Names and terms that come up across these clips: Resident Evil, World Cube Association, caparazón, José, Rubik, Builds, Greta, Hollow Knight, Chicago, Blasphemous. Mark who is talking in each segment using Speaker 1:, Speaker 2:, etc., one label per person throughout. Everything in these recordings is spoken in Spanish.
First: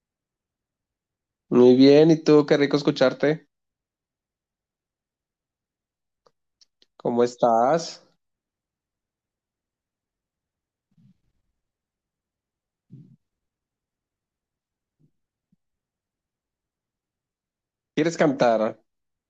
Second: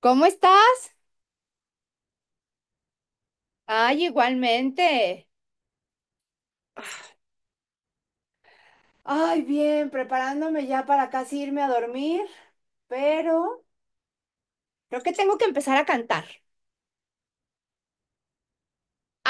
Speaker 1: ¿Cómo estás?
Speaker 2: Muy bien, ¿y tú? Qué rico escucharte.
Speaker 1: Ay, igualmente.
Speaker 2: ¿Cómo estás?
Speaker 1: Ay, bien, preparándome ya para casi irme a dormir, pero creo que tengo que empezar a cantar.
Speaker 2: ¿Quieres cantar?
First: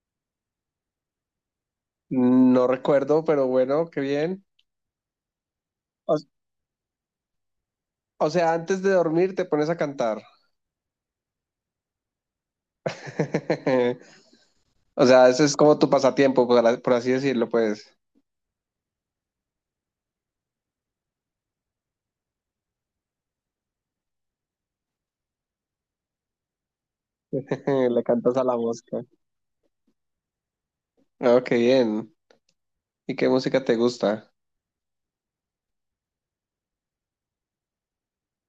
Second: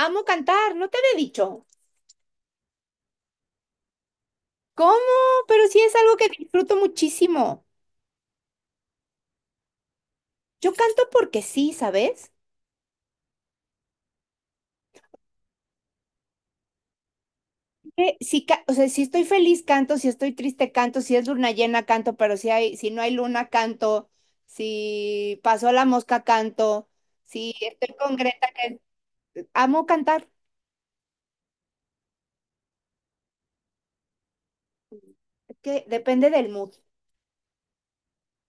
Speaker 1: Amo cantar, no te había dicho.
Speaker 2: No recuerdo, pero bueno, qué bien.
Speaker 1: ¿Cómo? Pero sí es
Speaker 2: O,
Speaker 1: algo que disfruto muchísimo.
Speaker 2: o sea, antes de dormir te pones a cantar.
Speaker 1: Yo canto porque sí, ¿sabes?
Speaker 2: O sea, eso es como tu pasatiempo, por así decirlo, pues.
Speaker 1: Que sí, o sea, si estoy feliz canto, si estoy triste canto, si es luna llena canto, pero si no hay luna canto, si pasó la mosca canto, si estoy
Speaker 2: Le
Speaker 1: con
Speaker 2: cantas a
Speaker 1: Greta,
Speaker 2: la
Speaker 1: que
Speaker 2: mosca.
Speaker 1: amo cantar.
Speaker 2: Oh, qué bien. ¿Y qué música te gusta?
Speaker 1: Es que depende del mood.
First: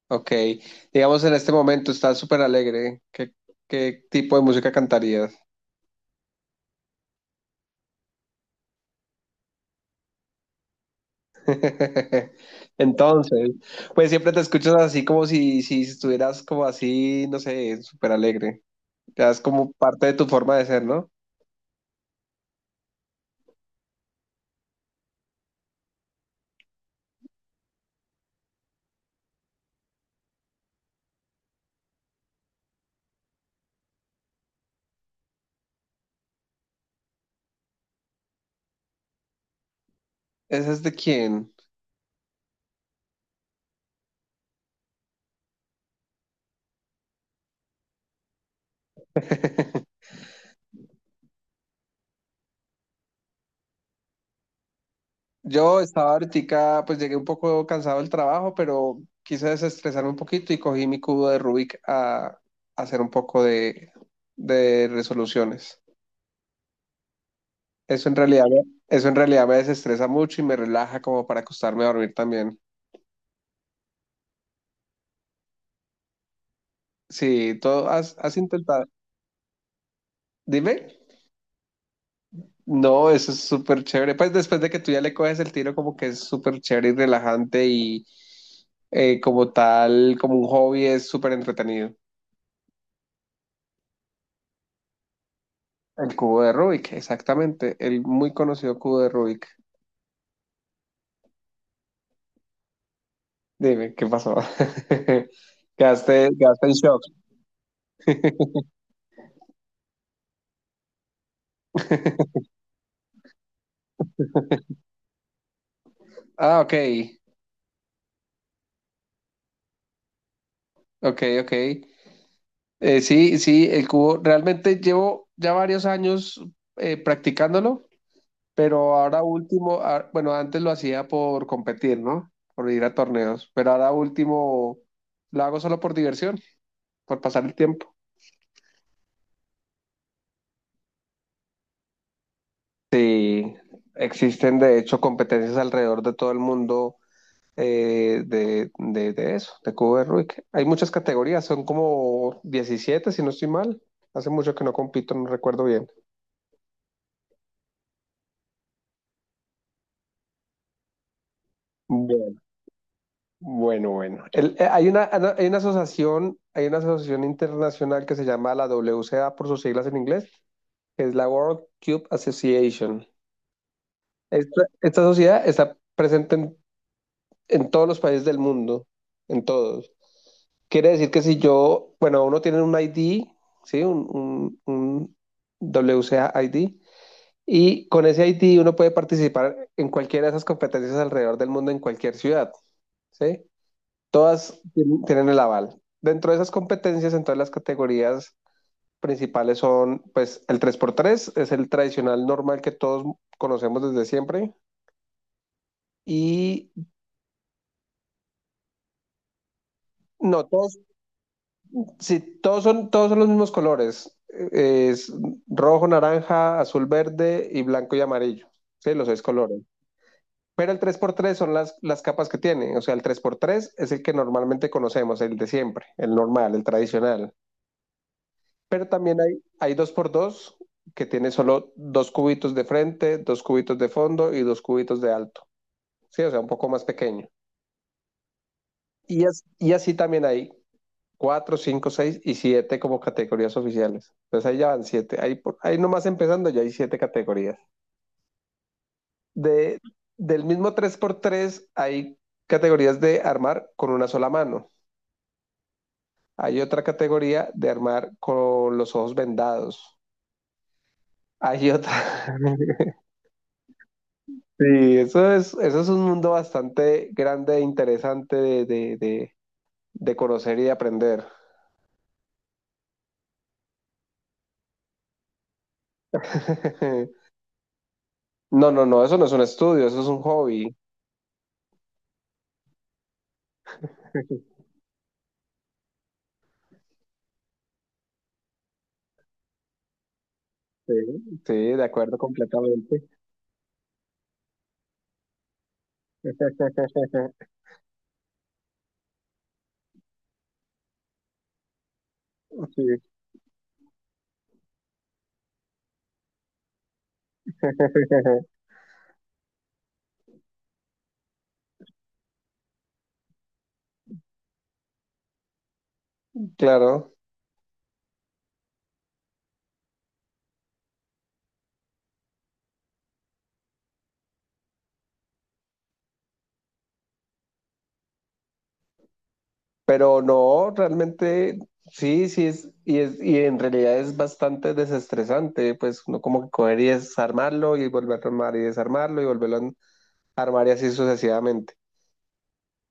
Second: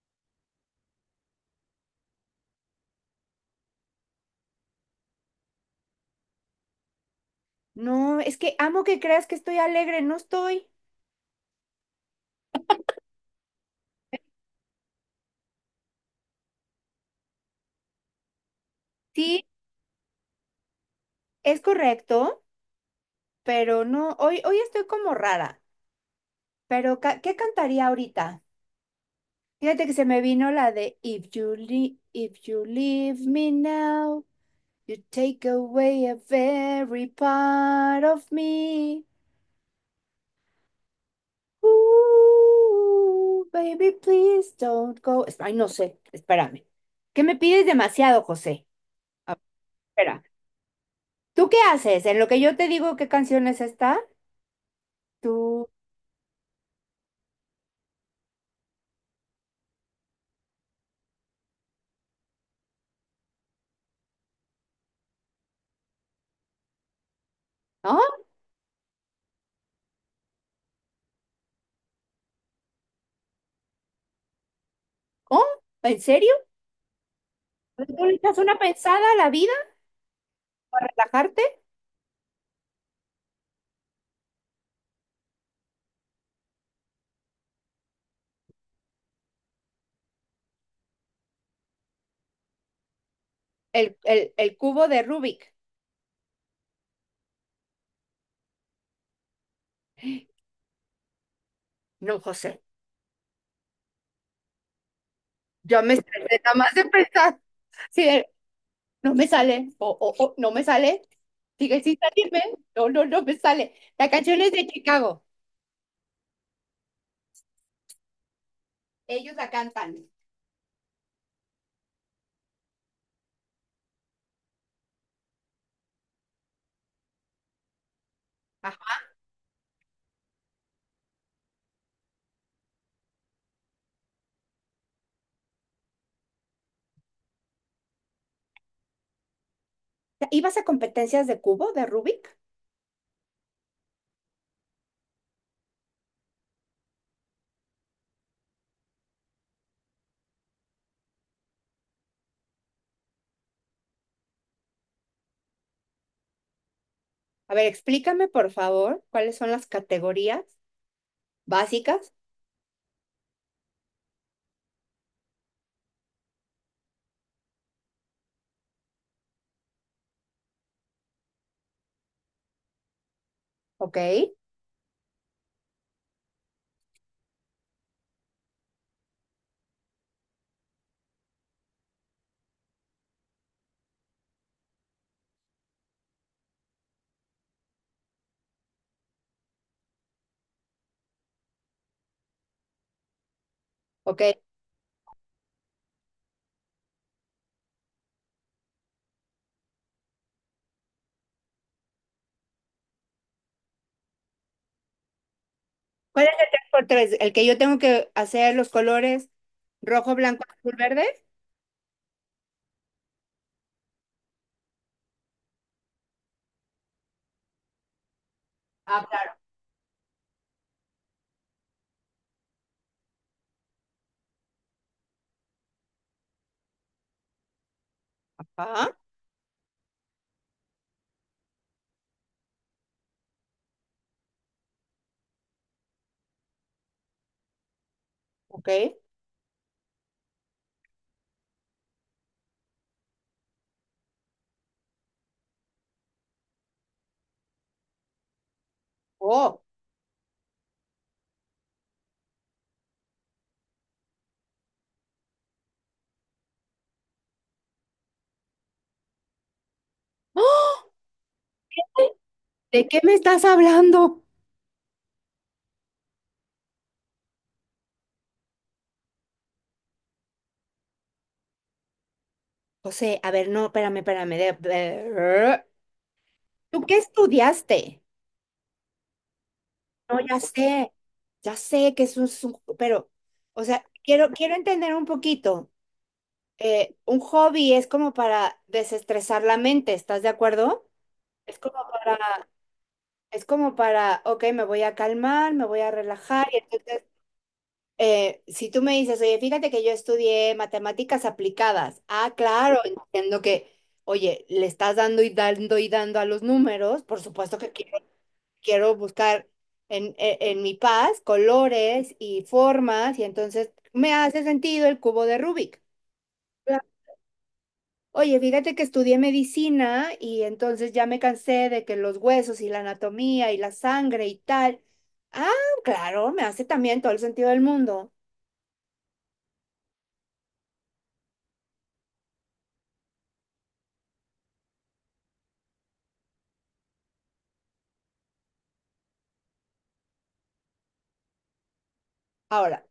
Speaker 2: Ok. Digamos, en este momento estás súper alegre. ¿Qué tipo de música cantarías?
Speaker 1: No, es que amo que creas que estoy alegre, no estoy.
Speaker 2: Entonces, pues siempre te escuchas así como si estuvieras como así, no sé, súper alegre. Ya es
Speaker 1: Sí,
Speaker 2: como parte de tu forma de ser, ¿no?
Speaker 1: es correcto, pero no, hoy, hoy estoy como rara. Pero, ¿qué cantaría ahorita? Fíjate que se me vino la de If you leave, if you leave me now, you take away a very part of me.
Speaker 2: ¿Esa es de quién?
Speaker 1: Ooh, baby, please don't go. Ay, no sé, espérame. ¿Qué me pides demasiado, José? A ver, espera. ¿Tú qué haces? En lo que yo te digo qué canciones está, tú...
Speaker 2: Yo estaba ahorita, pues llegué un poco cansado del trabajo, pero quise desestresarme un poquito y cogí mi cubo de Rubik a hacer un poco de resoluciones.
Speaker 1: ¿Ah?
Speaker 2: Eso en realidad, me desestresa mucho y me relaja como para acostarme a dormir también.
Speaker 1: ¿Oh? ¿En serio?
Speaker 2: Sí, todo
Speaker 1: ¿Tú le
Speaker 2: has
Speaker 1: echas una
Speaker 2: intentado.
Speaker 1: pensada a la vida
Speaker 2: Dime.
Speaker 1: para relajarte?
Speaker 2: No, eso es súper chévere. Pues después de que tú ya le coges el tiro, como que es súper chévere y relajante y como tal, como un hobby es súper entretenido.
Speaker 1: El cubo de Rubik.
Speaker 2: El cubo de Rubik, exactamente. El muy conocido cubo de Rubik.
Speaker 1: No, José,
Speaker 2: Dime, ¿qué pasó?
Speaker 1: ya me
Speaker 2: Quedaste,
Speaker 1: estresé nada
Speaker 2: quedaste
Speaker 1: más
Speaker 2: en
Speaker 1: de
Speaker 2: shock.
Speaker 1: pensar. Sí, no me sale. O, no me sale. Sigue sin salirme. No, no, no me sale. La canción es de Chicago.
Speaker 2: Ah, ok,
Speaker 1: Ellos la cantan.
Speaker 2: ok, ok. Sí, sí, el cubo. Realmente llevo ya varios años practicándolo.
Speaker 1: Ajá.
Speaker 2: Pero ahora último, bueno, antes lo hacía por competir, ¿no? Por ir a torneos, pero ahora último lo hago solo por diversión, por pasar el tiempo.
Speaker 1: ¿Ibas a competencias de cubo de Rubik?
Speaker 2: Sí, existen de hecho competencias alrededor de todo el mundo de eso, de cubo de Rubik. Hay muchas categorías, son como 17 si no estoy mal. Hace mucho que no compito, no recuerdo bien.
Speaker 1: A ver, explícame, por favor, cuáles son las categorías básicas.
Speaker 2: Bueno, bueno, bueno. Hay una asociación internacional que se llama la WCA por sus siglas en inglés, que es la World Cube Association.
Speaker 1: Ok,
Speaker 2: Esta sociedad está presente en todos los países del mundo, en todos. Quiere decir que si yo, bueno, uno tiene un ID, ¿sí? Un WCA ID, y con ese ID uno puede participar en cualquiera de esas competencias alrededor del mundo, en cualquier ciudad, ¿sí?
Speaker 1: ok.
Speaker 2: Todas tienen el aval. Dentro de esas competencias, en todas las categorías principales son, pues, el tres por tres es el tradicional normal que todos conocemos desde siempre.
Speaker 1: ¿Cuál es el tres
Speaker 2: Y
Speaker 1: por tres? ¿El que yo tengo que hacer los colores rojo, blanco,
Speaker 2: no,
Speaker 1: azul,
Speaker 2: todos,
Speaker 1: verde?
Speaker 2: sí, todos son los mismos colores. Es rojo, naranja, azul, verde y blanco y amarillo. Sí,
Speaker 1: Ah,
Speaker 2: los seis
Speaker 1: claro.
Speaker 2: colores. Pero el tres por tres son las capas que tiene. O sea, el tres por tres es el que normalmente conocemos, el de siempre, el normal, el tradicional. Pero
Speaker 1: Ajá,
Speaker 2: también hay dos por dos que tiene solo dos cubitos de frente, dos cubitos de fondo y dos cubitos de alto. Sí, o sea, un poco más pequeño.
Speaker 1: ok.
Speaker 2: Y así también hay cuatro, cinco, seis y siete como categorías oficiales. Entonces ahí ya van siete. Ahí, ahí nomás empezando ya hay siete categorías.
Speaker 1: Oh.
Speaker 2: De, del mismo tres por tres hay categorías de armar con una sola mano. Hay otra categoría de armar con los ojos vendados.
Speaker 1: ¡Ah!
Speaker 2: Hay otra.
Speaker 1: ¿De qué me estás hablando?
Speaker 2: Sí, eso es un mundo bastante grande e interesante de conocer y de aprender.
Speaker 1: José, a ver, no, espérame, espérame. ¿Tú qué estudiaste?
Speaker 2: No, no, no, eso no es un estudio, eso es
Speaker 1: No,
Speaker 2: un hobby.
Speaker 1: ya sé que es un, pero, o sea, quiero entender un poquito. Un hobby es como para desestresar la mente, ¿estás de acuerdo?
Speaker 2: Sí, sí,
Speaker 1: Es como
Speaker 2: de acuerdo
Speaker 1: para,
Speaker 2: completamente.
Speaker 1: es como para, ok, me voy a calmar, me voy a relajar y entonces eh, si tú me dices, oye, fíjate que yo estudié matemáticas aplicadas. Ah, claro,
Speaker 2: Sí,
Speaker 1: entiendo que, oye, le estás dando y dando y dando a los números. Por supuesto que quiero, quiero buscar en mi paz colores y formas, y entonces me hace sentido el cubo de Rubik. Claro.
Speaker 2: claro,
Speaker 1: Oye, fíjate que estudié medicina y entonces ya me cansé de que los huesos y la anatomía y la sangre y tal. Ah, claro, me hace también todo el sentido del mundo.
Speaker 2: pero no, realmente sí, sí es y en realidad es bastante desestresante, pues uno como que coger y desarmarlo y volver a armar y desarmarlo y volverlo a armar y así sucesivamente.
Speaker 1: Ahora,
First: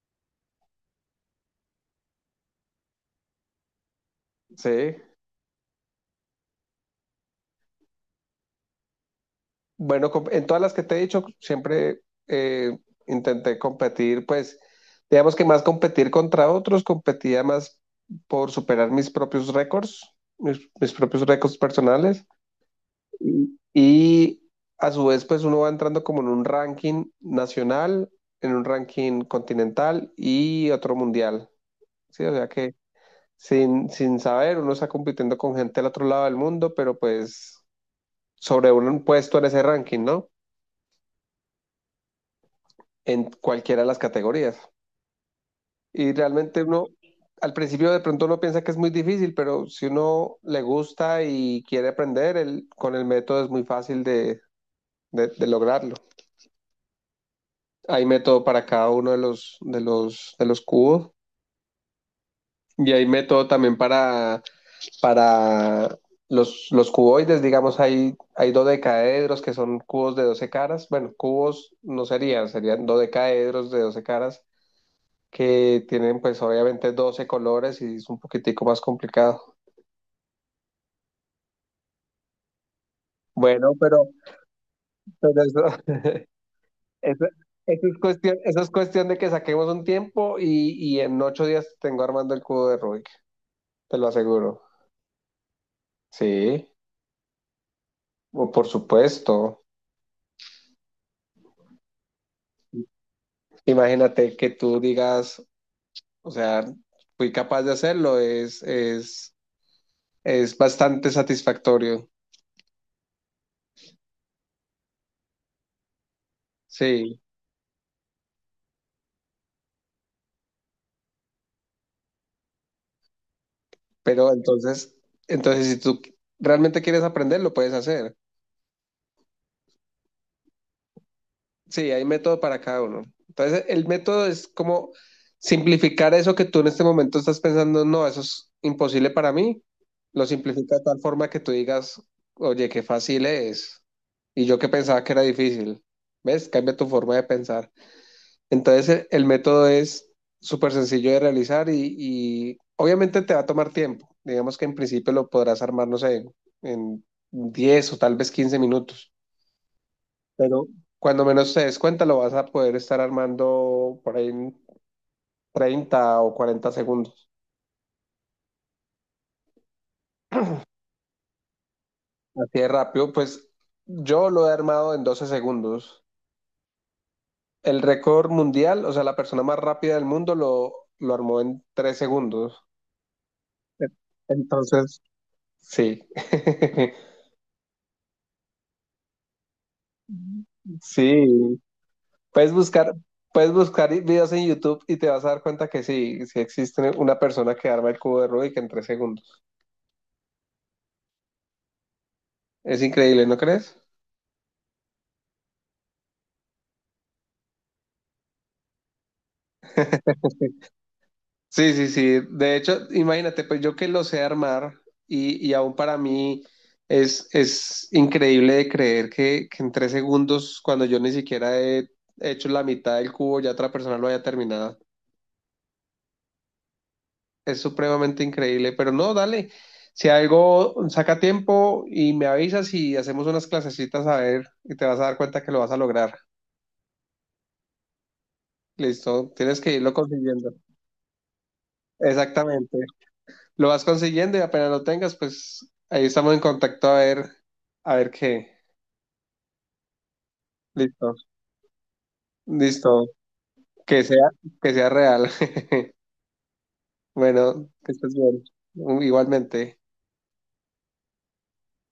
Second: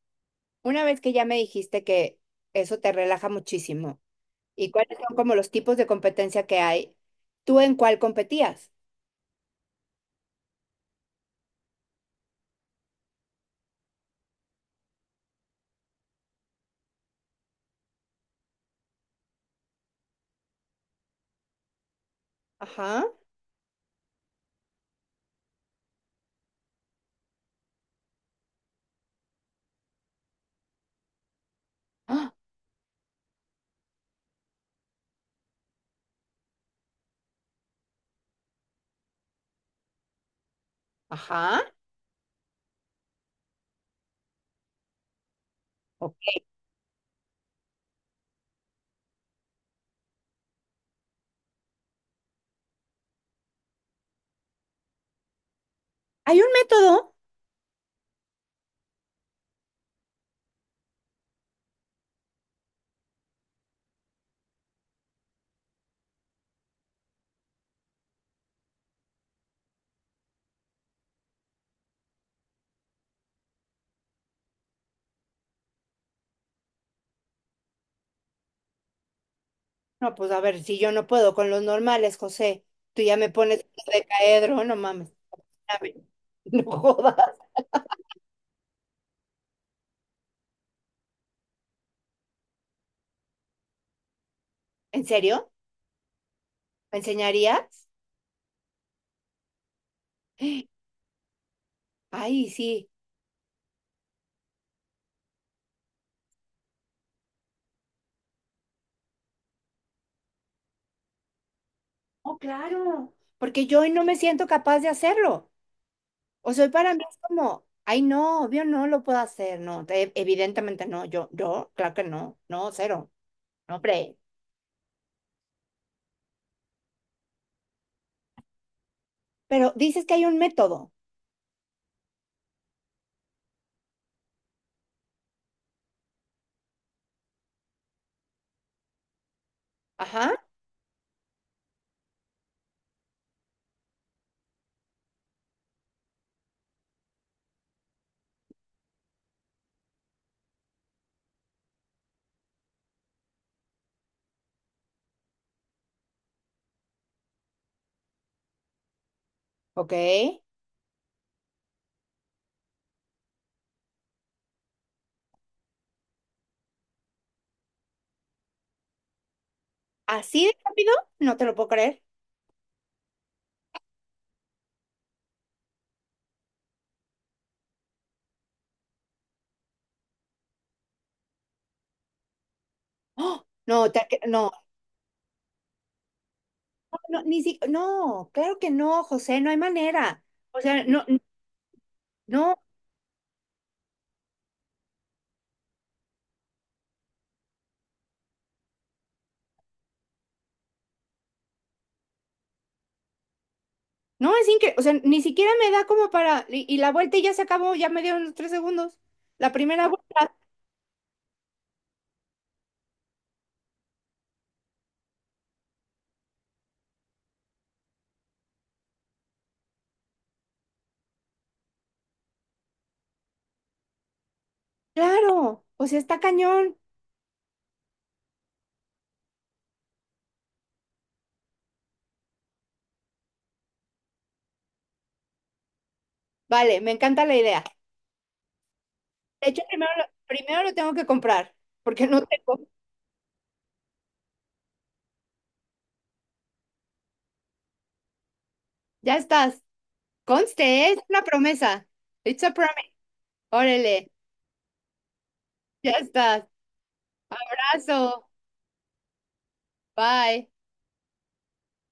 Speaker 1: una vez que ya me dijiste que eso te relaja muchísimo y
Speaker 2: Sí.
Speaker 1: cuáles son como los tipos de competencia que hay, ¿tú en cuál competías?
Speaker 2: Bueno, en todas las que te he dicho, siempre eh, intenté competir, pues, digamos que más competir contra otros, competía más por superar mis propios récords, mis propios récords personales.
Speaker 1: Ajá.
Speaker 2: Y a su vez, pues uno va entrando como en un ranking nacional, en un ranking continental y otro mundial, ¿sí?
Speaker 1: ¡Ah!
Speaker 2: O sea que sin saber, uno está compitiendo con gente del otro lado del mundo, pero pues sobre un puesto en ese ranking, ¿no?
Speaker 1: Ajá.
Speaker 2: En cualquiera de las categorías. Y
Speaker 1: Ok.
Speaker 2: realmente uno, al principio de pronto uno piensa que es muy difícil, pero si uno le gusta y quiere aprender, con el método es muy fácil de lograrlo.
Speaker 1: ¿Hay un método?
Speaker 2: Hay método para cada uno de los cubos y hay método también para los cuboides, digamos, hay dodecaedros que son cubos de 12 caras. Bueno, cubos no serían, serían dodecaedros de 12 caras que tienen pues obviamente 12 colores y es un poquitico más complicado.
Speaker 1: No, pues a ver, si yo no puedo con los normales, José, tú ya me pones
Speaker 2: Bueno,
Speaker 1: de
Speaker 2: pero,
Speaker 1: caedro, no mames.
Speaker 2: pero eso,
Speaker 1: Dame. No
Speaker 2: eso,
Speaker 1: jodas.
Speaker 2: eso es cuestión de que saquemos un tiempo y en 8 días tengo armando el cubo de Rubik, te lo aseguro.
Speaker 1: ¿En serio?
Speaker 2: Sí,
Speaker 1: ¿Me enseñarías?
Speaker 2: o por supuesto.
Speaker 1: Ay, sí.
Speaker 2: Imagínate que tú digas, o sea, fui capaz de hacerlo, es bastante satisfactorio.
Speaker 1: Oh, claro. Porque yo hoy no me siento capaz de hacerlo. O sea, para mí es
Speaker 2: Sí,
Speaker 1: como, ay, no, obvio no lo puedo hacer, no, evidentemente no, yo, claro que no, no, cero, no, hombre.
Speaker 2: pero entonces si tú realmente quieres aprender, lo puedes hacer.
Speaker 1: Pero dices que hay un método,
Speaker 2: Sí, hay método para cada uno. Entonces, el, método es como simplificar eso que tú en este momento estás pensando, no, eso es imposible para mí. Lo
Speaker 1: ajá,
Speaker 2: simplifica de tal forma que tú digas, oye, qué fácil es. Y yo que pensaba que era difícil. ¿Ves? Cambia tu forma de pensar. Entonces, el método es súper sencillo de realizar y obviamente te va a tomar tiempo. Digamos que en principio lo podrás armar, no sé, en 10 o tal vez 15 minutos,
Speaker 1: ok,
Speaker 2: pero cuando menos te des cuenta lo vas a poder estar armando por ahí en 30 o 40 segundos.
Speaker 1: así de rápido, no te lo puedo creer.
Speaker 2: Así de rápido, pues yo lo he armado en 12 segundos. El récord mundial, o sea, la persona más rápida del mundo lo armó en 3 segundos.
Speaker 1: ¡Oh!
Speaker 2: E-
Speaker 1: No, no,
Speaker 2: Entonces, sí.
Speaker 1: no, no, ni si, no, claro que no, José, no hay manera. O sea, no,
Speaker 2: Sí. Puedes
Speaker 1: no,
Speaker 2: buscar, puedes buscar videos en YouTube y te vas a dar cuenta que sí, sí existe una persona que arma el cubo de Rubik en 3 segundos. Es increíble, ¿no crees?
Speaker 1: no, es increíble, o sea, ni siquiera me da como para, y la vuelta y ya se acabó, ya me dieron los 3 segundos. La primera vuelta,
Speaker 2: Sí, sí, sí. De hecho, imagínate, pues yo que lo sé armar y aún para mí es increíble de creer que en 3 segundos, cuando yo ni siquiera he hecho la mitad del cubo, ya otra persona lo haya terminado.
Speaker 1: claro, o sea, está cañón.
Speaker 2: Es supremamente increíble, pero no, dale. Si algo saca tiempo y me avisas y hacemos unas clasecitas a ver y te vas a dar cuenta que lo vas a lograr.
Speaker 1: Vale, me encanta la idea.
Speaker 2: Listo,
Speaker 1: De hecho,
Speaker 2: tienes que
Speaker 1: primero,
Speaker 2: irlo consiguiendo.
Speaker 1: primero lo tengo que comprar, porque no tengo.
Speaker 2: Exactamente. Lo vas consiguiendo y apenas lo tengas, pues ahí estamos en contacto a ver qué.
Speaker 1: Ya estás. Conste, es
Speaker 2: Listo,
Speaker 1: una promesa. It's a promise.
Speaker 2: listo. Que
Speaker 1: Órale,
Speaker 2: sea, que sea real.
Speaker 1: ya estás.
Speaker 2: Bueno, que estés
Speaker 1: Abrazo.
Speaker 2: bien. Igualmente.
Speaker 1: Bye.